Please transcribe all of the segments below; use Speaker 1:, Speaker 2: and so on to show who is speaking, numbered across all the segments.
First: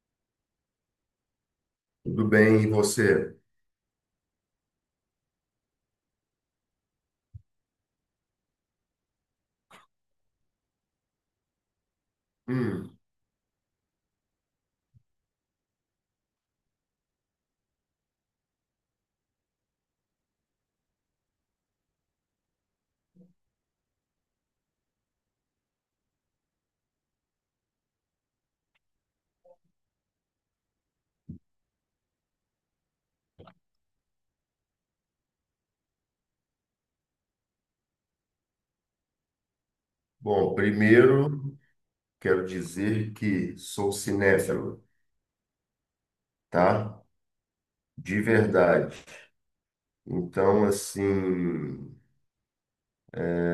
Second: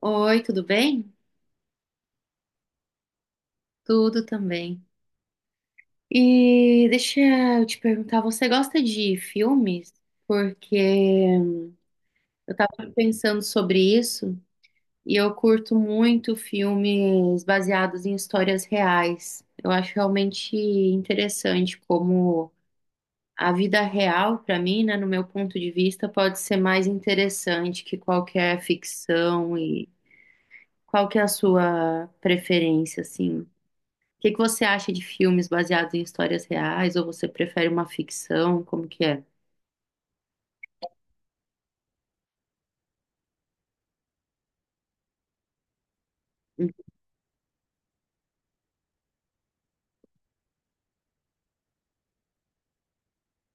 Speaker 1: Oi, tudo bem?
Speaker 2: Tudo bem, e você?
Speaker 1: Tudo também. E deixa eu te perguntar, você gosta de filmes? Porque eu tava
Speaker 2: Hum,
Speaker 1: pensando sobre isso e eu curto muito filmes baseados em histórias reais. Eu acho realmente interessante como a vida real, para mim, né, no meu ponto de vista, pode ser mais interessante que qualquer ficção e qual que é a sua preferência, assim? O que que você acha de filmes baseados em histórias reais? Ou você prefere uma ficção? Como que é?
Speaker 2: Bom, primeiro quero dizer que sou cinéfilo, tá? De verdade. Então, assim, é,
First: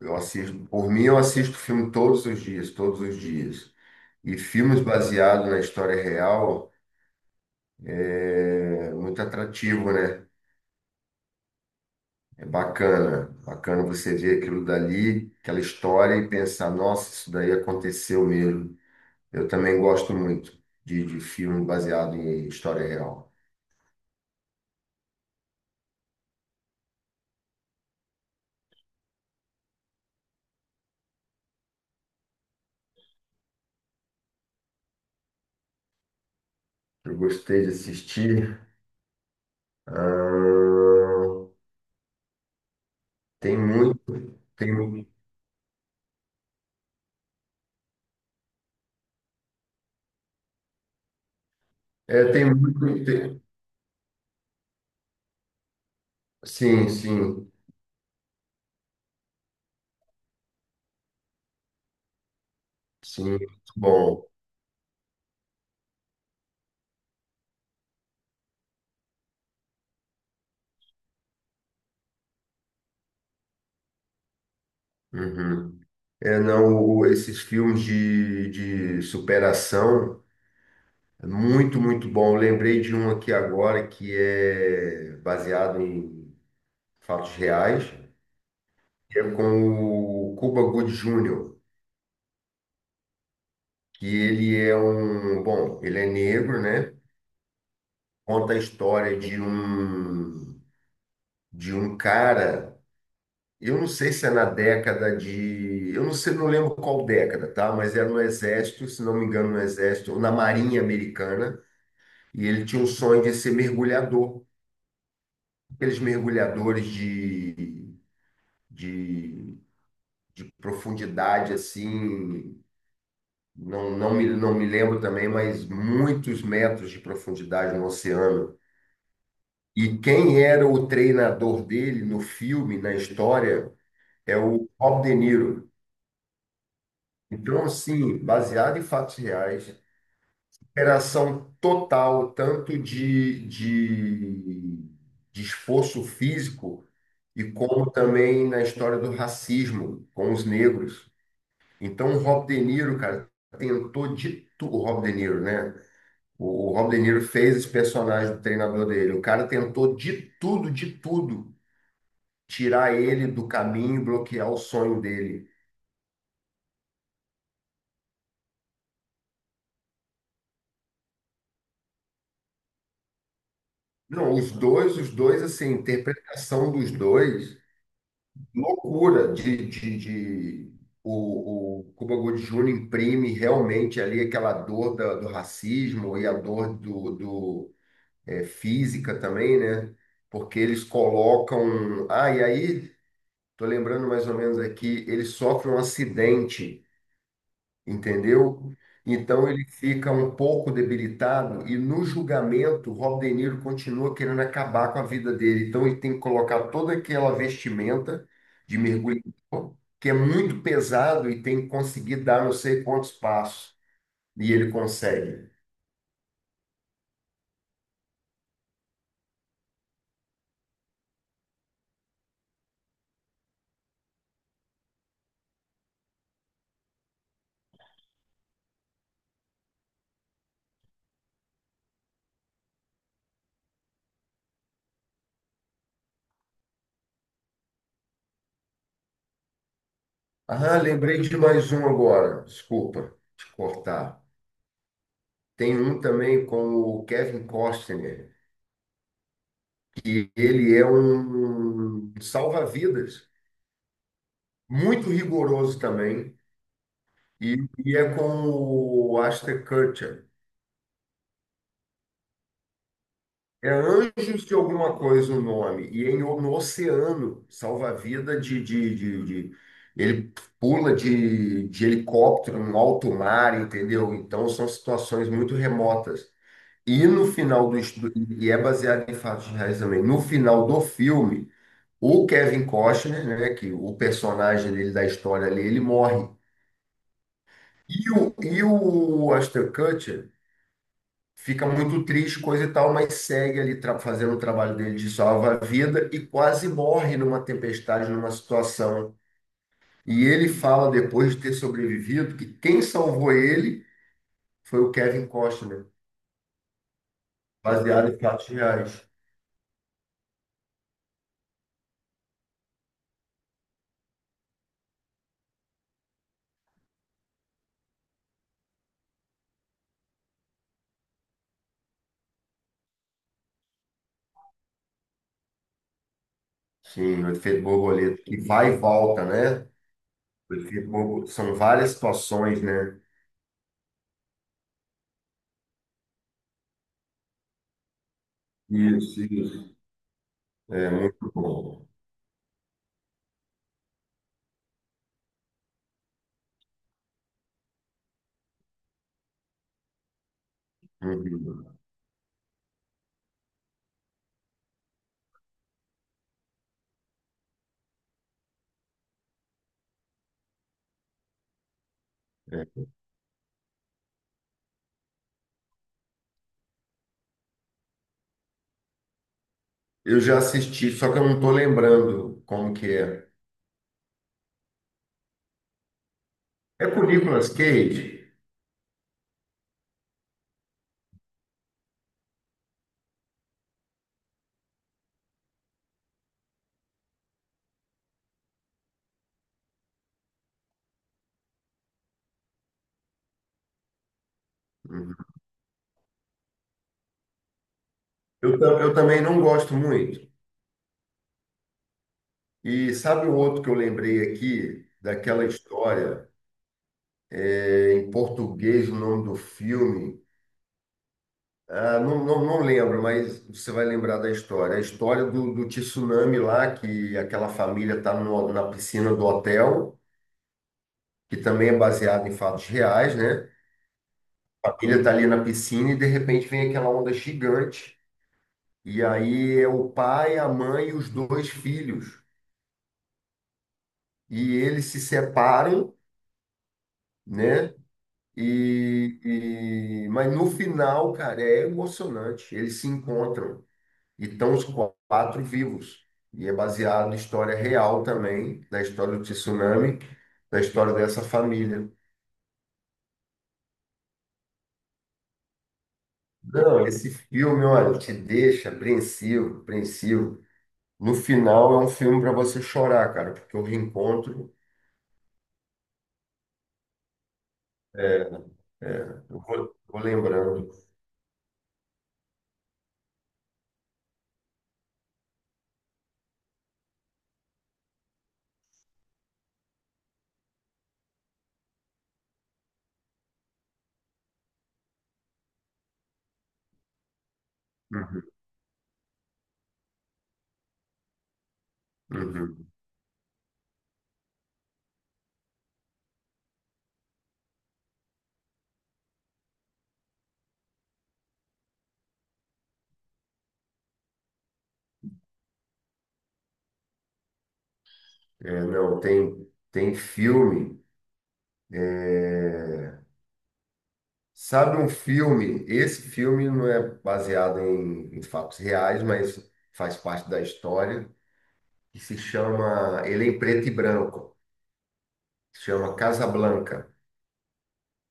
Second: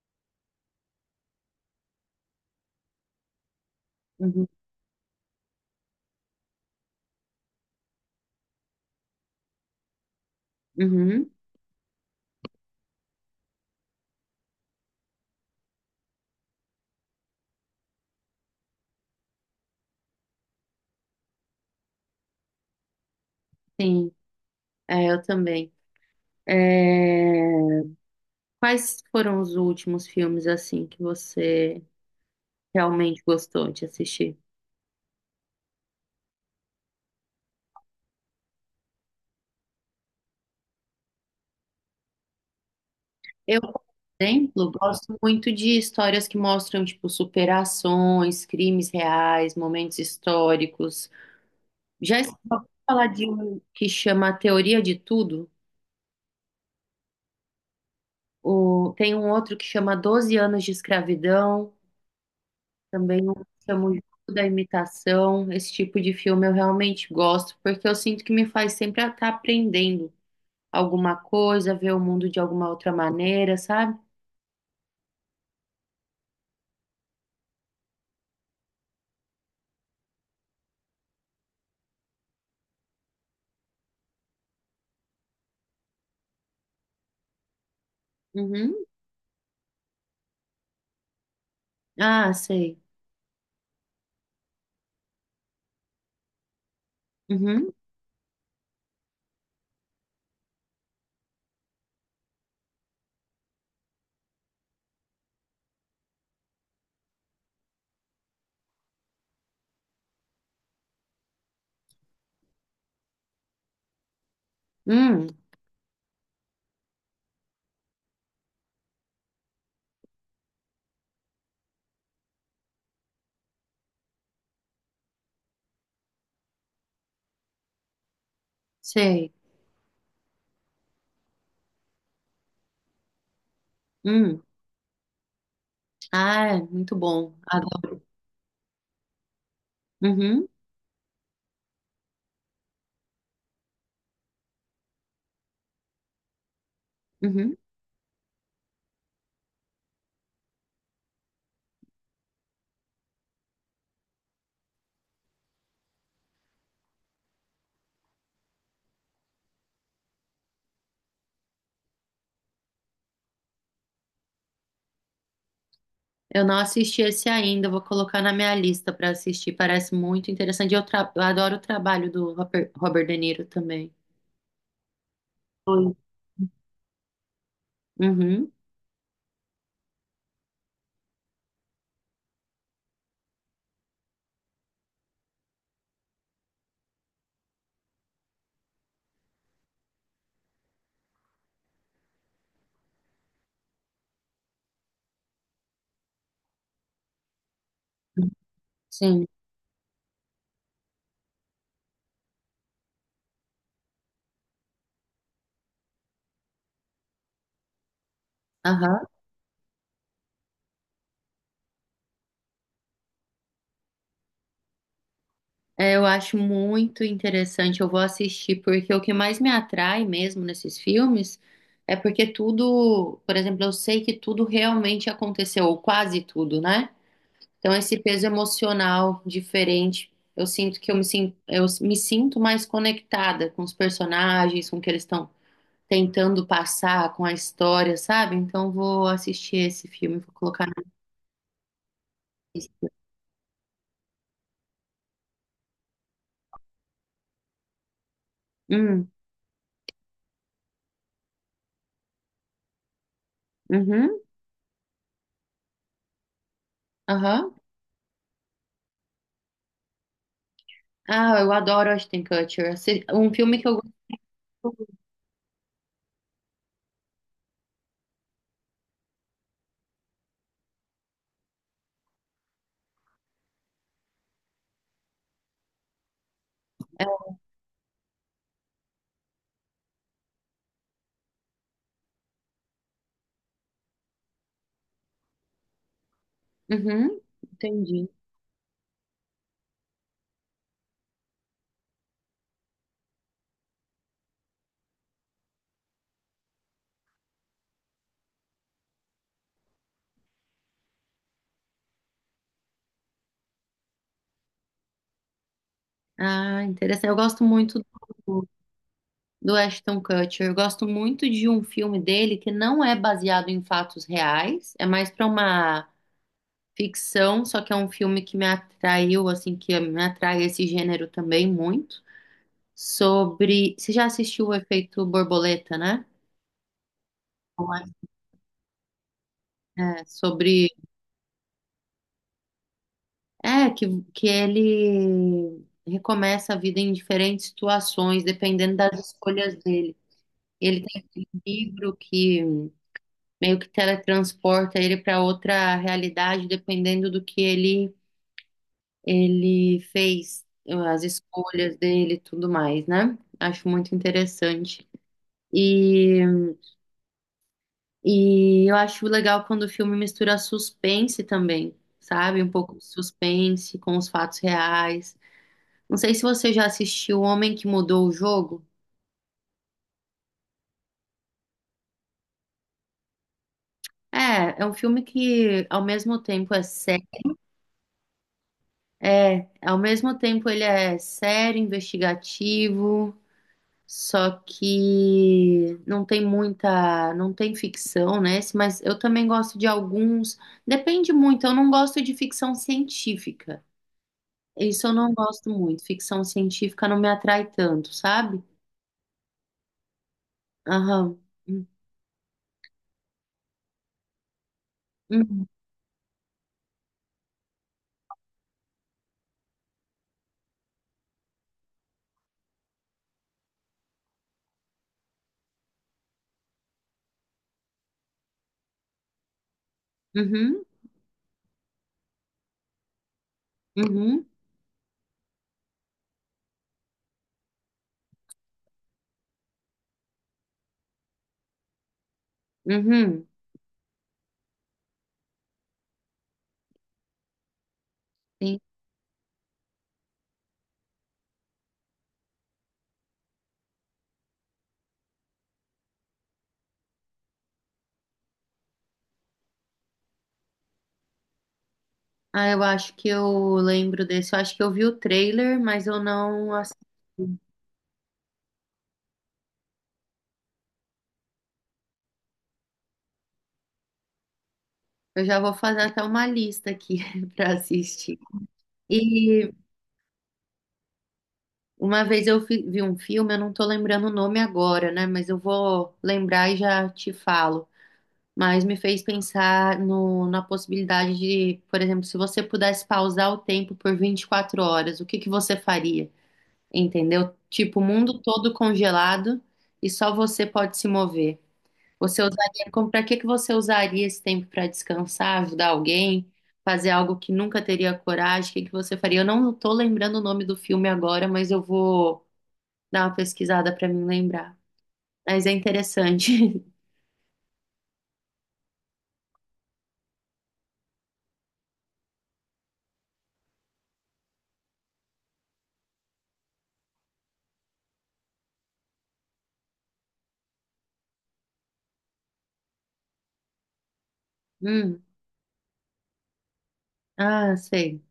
Speaker 2: eu assisto, por mim eu assisto filme todos os dias, todos os dias. E
Speaker 1: Uhum.
Speaker 2: filmes baseados na história real é muito atrativo, né?
Speaker 1: Uhum.
Speaker 2: É bacana, bacana você ver aquilo dali, aquela história e pensar, nossa, isso daí aconteceu mesmo. Eu também gosto muito de filme baseado em história real.
Speaker 1: Sim, é, eu também. É, Quais foram os últimos filmes assim que você realmente gostou de assistir?
Speaker 2: Eu gostei de assistir. ah, Tem
Speaker 1: Eu, por
Speaker 2: muito,
Speaker 1: exemplo, gosto muito de histórias que mostram tipo superações, crimes reais, momentos históricos. Já
Speaker 2: é,
Speaker 1: estou
Speaker 2: tem
Speaker 1: a
Speaker 2: muito.
Speaker 1: falar de um que chama A Teoria de Tudo.
Speaker 2: Sim, sim,
Speaker 1: Tem um outro que chama 12 anos de escravidão.
Speaker 2: sim,
Speaker 1: Também eu
Speaker 2: muito
Speaker 1: chamo Jogo
Speaker 2: bom.
Speaker 1: da imitação. Esse tipo de filme eu realmente gosto, porque eu sinto que me faz sempre estar aprendendo alguma coisa, ver o mundo de alguma outra maneira, sabe?
Speaker 2: Uhum. É, não, esses filmes de superação, é muito, muito bom. Eu lembrei de um aqui agora que é baseado em fatos reais,
Speaker 1: Uhum.
Speaker 2: que é com o Cuba Gooding Jr.
Speaker 1: Ah, sei.
Speaker 2: que ele é um, bom, ele é negro, né?
Speaker 1: Uhum.
Speaker 2: Conta a história de um cara, eu não sei se é na década de, eu não sei, não lembro qual década, tá? Mas era no exército, se não me engano, no exército ou na Marinha Americana, e ele tinha o sonho de ser mergulhador,
Speaker 1: Hum,
Speaker 2: aqueles mergulhadores de, de profundidade assim, não, não me lembro também, mas muitos metros de profundidade no oceano.
Speaker 1: sei.
Speaker 2: E quem era o treinador dele no filme, na história, é
Speaker 1: Hum.
Speaker 2: o Rob De Niro.
Speaker 1: Ah, é muito bom.
Speaker 2: Então,
Speaker 1: Adoro.
Speaker 2: assim, baseado em fatos reais,
Speaker 1: Uhum.
Speaker 2: operação total, tanto de esforço físico, e
Speaker 1: Uhum.
Speaker 2: como também na história do racismo com os negros. Então, o Rob De Niro, cara, tentou de tudo. O Rob De Niro, né? O Rob De Niro fez esse personagem do treinador dele. O cara tentou de tudo tirar ele do caminho, bloquear o sonho dele.
Speaker 1: Eu não assisti esse ainda, vou colocar na minha lista para assistir. Parece muito interessante. Eu adoro o trabalho do Robert De Niro também.
Speaker 2: Não, os dois, assim, a
Speaker 1: Oi.
Speaker 2: interpretação dos dois,
Speaker 1: Uhum.
Speaker 2: loucura o Cuba Gooding Jr. imprime realmente ali aquela dor do racismo e a dor do é, física também, né? Porque eles colocam, ah, e aí, tô lembrando mais ou menos aqui, ele sofre um acidente, entendeu?
Speaker 1: Sim.
Speaker 2: Então ele fica um pouco debilitado e no julgamento Rob De Niro continua querendo acabar com a vida dele. Então ele tem que colocar toda aquela vestimenta de
Speaker 1: Aham.
Speaker 2: mergulhador, que é muito pesado e tem que conseguir dar não sei quantos passos. E ele consegue.
Speaker 1: É, eu acho muito interessante, eu vou assistir, porque o que mais me atrai mesmo nesses filmes é porque tudo, por exemplo, eu sei que tudo realmente aconteceu, ou quase tudo, né? Então esse peso emocional diferente, eu sinto que eu me sinto mais conectada com os personagens, com o que eles estão tentando passar, com a história, sabe? Então eu vou assistir esse filme, vou colocar na
Speaker 2: Ah, lembrei de mais um agora.
Speaker 1: lista.
Speaker 2: Desculpa te cortar. Tem um também com o Kevin Costner.
Speaker 1: Hum,
Speaker 2: Ele é um salva-vidas,
Speaker 1: uhum,
Speaker 2: muito rigoroso também. E,
Speaker 1: aham.
Speaker 2: e é com o Ashton Kutcher.
Speaker 1: Ah, eu adoro Ashton Kutcher. Um filme que
Speaker 2: É
Speaker 1: eu gosto.
Speaker 2: Anjos de alguma coisa o nome. E é em, no oceano, salva-vida de- ele pula de helicóptero no alto mar, entendeu? Então são situações muito remotas. E no final do estudo, e é baseado em fatos reais também, no final do filme, o Kevin Costner, né, que o personagem dele da história ali, ele morre.
Speaker 1: Uhum, entendi.
Speaker 2: E o Ashton Kutcher fica muito triste, coisa e tal, mas segue ali fazendo o trabalho dele de salva-vida e quase morre numa tempestade, numa situação. E ele fala, depois de ter sobrevivido, que quem salvou ele foi o Kevin Costner,
Speaker 1: Ah, interessante. Eu gosto muito
Speaker 2: baseado em fatos
Speaker 1: do,
Speaker 2: reais.
Speaker 1: do Ashton Kutcher. Eu gosto muito de um filme dele que não é baseado em fatos reais, é mais para uma ficção, só que é um filme que me atraiu, assim, que me atrai esse gênero também muito. Sobre. Você já assistiu o Efeito Borboleta, né?
Speaker 2: Sim, o efeito
Speaker 1: Não é?
Speaker 2: borboleta, que vai e volta, né?
Speaker 1: É,
Speaker 2: O
Speaker 1: sobre.
Speaker 2: são várias situações, né?
Speaker 1: É, que, que ele recomeça a vida em diferentes situações, dependendo das
Speaker 2: Isso,
Speaker 1: escolhas
Speaker 2: isso.
Speaker 1: dele. Ele
Speaker 2: É
Speaker 1: tem aquele
Speaker 2: muito bom.
Speaker 1: livro que meio que teletransporta ele para outra realidade, dependendo do que ele fez, as
Speaker 2: Uhum.
Speaker 1: escolhas dele, e tudo mais, né? Acho muito interessante. E, e eu acho legal quando o filme mistura suspense também, sabe? Um pouco de
Speaker 2: É.
Speaker 1: suspense com os fatos reais. Não sei se você já assistiu O Homem que Mudou o Jogo.
Speaker 2: Eu já assisti, só que eu não estou lembrando como que é.
Speaker 1: É, é um filme que ao mesmo tempo é
Speaker 2: É com o
Speaker 1: sério.
Speaker 2: Nicolas Cage?
Speaker 1: É, ao mesmo tempo ele é sério, investigativo, só que não tem ficção, né? Esse- Mas eu também gosto de alguns, depende muito, eu não gosto de ficção científica. Isso eu não
Speaker 2: Uhum.
Speaker 1: gosto muito, ficção científica não me atrai tanto, sabe?
Speaker 2: Eu também não gosto muito.
Speaker 1: Aham.
Speaker 2: E sabe o outro que eu lembrei aqui, daquela
Speaker 1: Uhum,
Speaker 2: história, é, em português, o nome do filme? Ah, não, não, não lembro, mas você vai lembrar da história. A história do tsunami lá, que aquela família está na piscina do hotel,
Speaker 1: uhum,
Speaker 2: que também é baseado em fatos reais, né?
Speaker 1: uhum,
Speaker 2: A família está ali na piscina e de repente vem aquela onda gigante. E aí é o pai, a mãe e os dois filhos.
Speaker 1: uhum.
Speaker 2: E eles se separam, né?
Speaker 1: Sim.
Speaker 2: E, mas no final, cara, é emocionante. Eles se encontram e estão os quatro vivos. E é baseado na história real também, da história do tsunami, da história dessa família.
Speaker 1: Ah, eu acho que eu lembro desse, eu acho que eu vi o trailer, mas eu não assisti.
Speaker 2: Não, esse filme, olha, te deixa apreensivo, apreensivo. No final é um filme para você chorar, cara, porque o reencontro,
Speaker 1: Eu já vou fazer até uma lista aqui para assistir.
Speaker 2: é, eu
Speaker 1: E
Speaker 2: vou, vou lembrando.
Speaker 1: uma vez vi um filme, eu não tô lembrando o nome agora, né? Mas eu vou lembrar e já te falo. Mas me fez pensar na possibilidade de, por exemplo, se você pudesse pausar o tempo por 24 horas, o que que você faria? Entendeu? Tipo, o mundo
Speaker 2: Uhum,
Speaker 1: todo congelado e só você pode se mover. Você
Speaker 2: uhum.
Speaker 1: usaria, como, para que que você usaria esse tempo para descansar, ajudar alguém, fazer algo que nunca teria coragem? O que que você faria? Eu não tô lembrando o nome do filme agora, mas eu vou dar uma pesquisada para me lembrar. Mas é interessante.
Speaker 2: É, não, tem, tem filme. é, Sabe um filme? Esse filme não é baseado em fatos reais, mas faz parte da história, que se chama, ele é em preto e branco,
Speaker 1: Hum,
Speaker 2: se chama Casablanca,
Speaker 1: ah, sei.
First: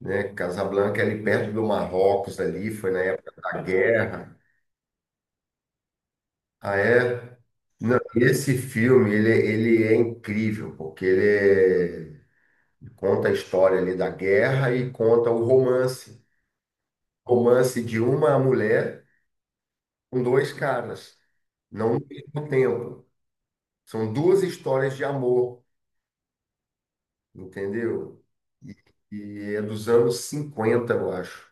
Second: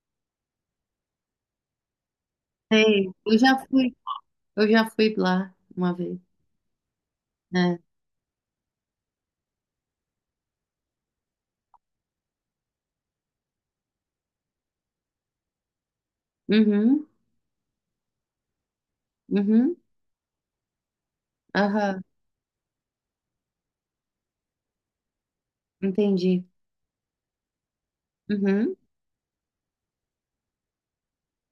Speaker 2: né? Casablanca é ali perto do Marrocos ali, foi na
Speaker 1: Sei.
Speaker 2: época da guerra.
Speaker 1: Eu já fui lá uma vez,
Speaker 2: Ah, é?
Speaker 1: né?
Speaker 2: Não, esse filme, ele é incrível, porque ele conta a história ali da guerra e conta o romance,
Speaker 1: Uhum,
Speaker 2: romance de uma mulher
Speaker 1: uhum,
Speaker 2: com dois caras, não
Speaker 1: aham,
Speaker 2: no mesmo tempo. São duas histórias de amor,
Speaker 1: entendi.
Speaker 2: entendeu? E,
Speaker 1: Uhum.
Speaker 2: e é dos anos 50, eu acho.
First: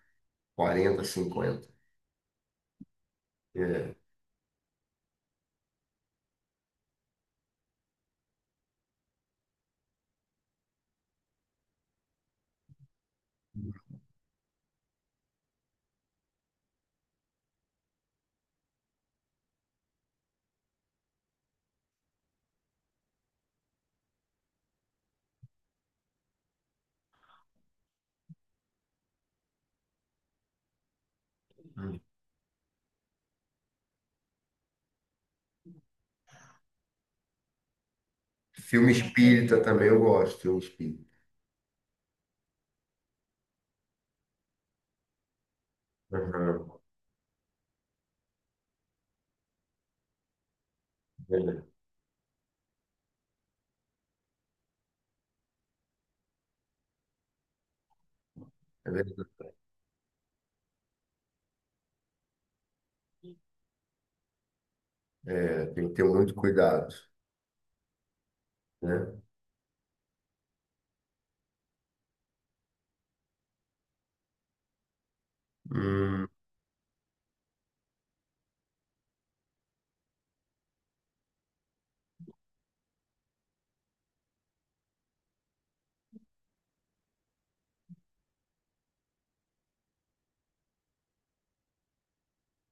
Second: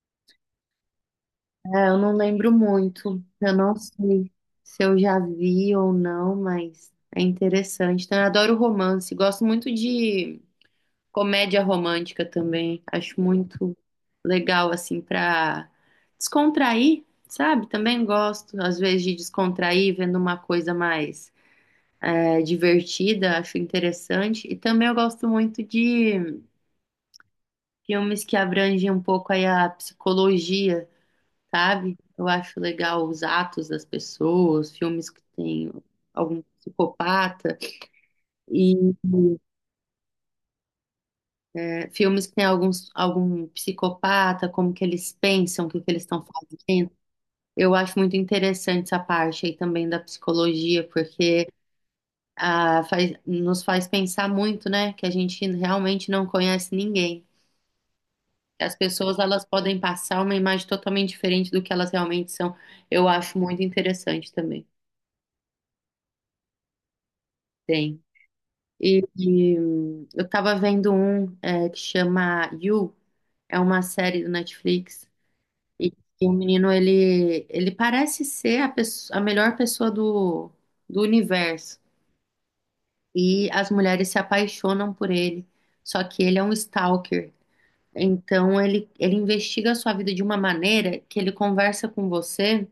Speaker 2: 40, 50.
Speaker 1: É, eu não lembro muito. Eu não
Speaker 2: É.
Speaker 1: sei se eu já vi ou não, mas é interessante. Então, eu adoro romance. Gosto muito de comédia romântica também. Acho muito legal, assim, pra descontrair, sabe? Também gosto, às vezes, de descontrair vendo uma coisa mais divertida. Acho interessante. E também eu gosto muito de filmes que abrangem um pouco aí a psicologia. Sabe? Eu acho legal os atos das pessoas, filmes que tem algum psicopata e
Speaker 2: Filme espírita também eu gosto, filme espírita.
Speaker 1: filmes que tem algum psicopata, como que eles pensam, o que que eles estão
Speaker 2: Aham,
Speaker 1: fazendo. Eu acho muito interessante essa parte aí também da psicologia, porque
Speaker 2: é,
Speaker 1: ah, nos faz pensar muito, né? Que a gente realmente não conhece ninguém. As
Speaker 2: é
Speaker 1: pessoas, elas
Speaker 2: verdade.
Speaker 1: podem passar uma imagem totalmente diferente do que elas realmente são. Eu acho muito interessante também.
Speaker 2: É, tem que ter muito cuidado,
Speaker 1: Tem.
Speaker 2: né?
Speaker 1: Eu tava vendo um que chama You, é uma série do Netflix. E,
Speaker 2: Hum,
Speaker 1: e o menino, ele parece ser a melhor pessoa do universo. E as mulheres se apaixonam por ele. Só que ele é um stalker. Então ele investiga a sua vida de uma maneira que ele conversa com você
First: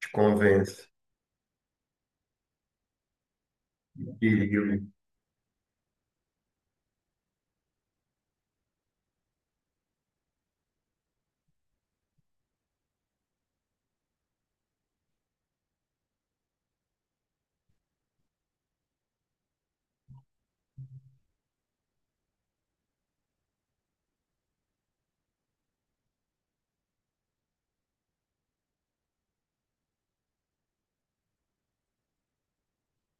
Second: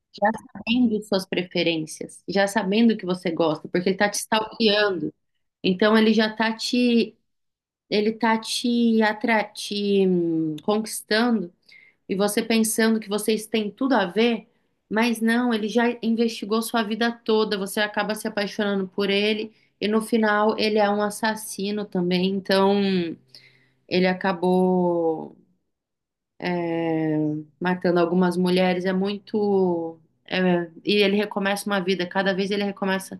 Speaker 2: te
Speaker 1: já
Speaker 2: convence.
Speaker 1: sabendo suas preferências, já sabendo o que você gosta, porque ele tá te
Speaker 2: Perigo.
Speaker 1: stalkeando. Então ele tá te, atra te conquistando e você pensando que vocês têm tudo a ver, mas não, ele já investigou sua vida toda, você acaba se apaixonando por ele e no final ele é um assassino também, então ele acabou é, matando algumas mulheres, é muito. É, e ele recomeça uma vida, cada vez ele recomeça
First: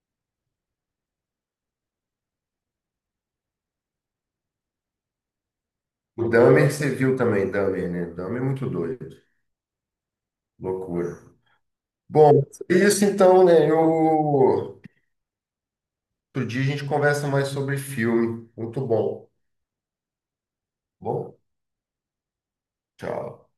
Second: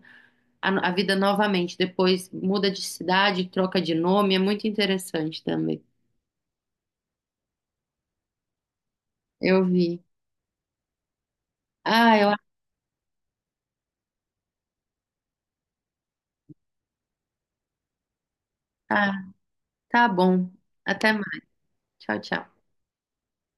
Speaker 1: a vida novamente, depois muda de cidade, troca de nome, é muito interessante também.
Speaker 2: O Dahmer você viu também, Dahmer, né? Dahmer é muito doido.
Speaker 1: Eu vi.
Speaker 2: Loucura.
Speaker 1: Ah, eu...
Speaker 2: Bom, é isso então, né? Eu outro dia a gente conversa mais sobre filme. Muito
Speaker 1: Ah,
Speaker 2: bom.
Speaker 1: tá bom. Até
Speaker 2: Bom,
Speaker 1: mais. Tchau, tchau.
Speaker 2: tchau.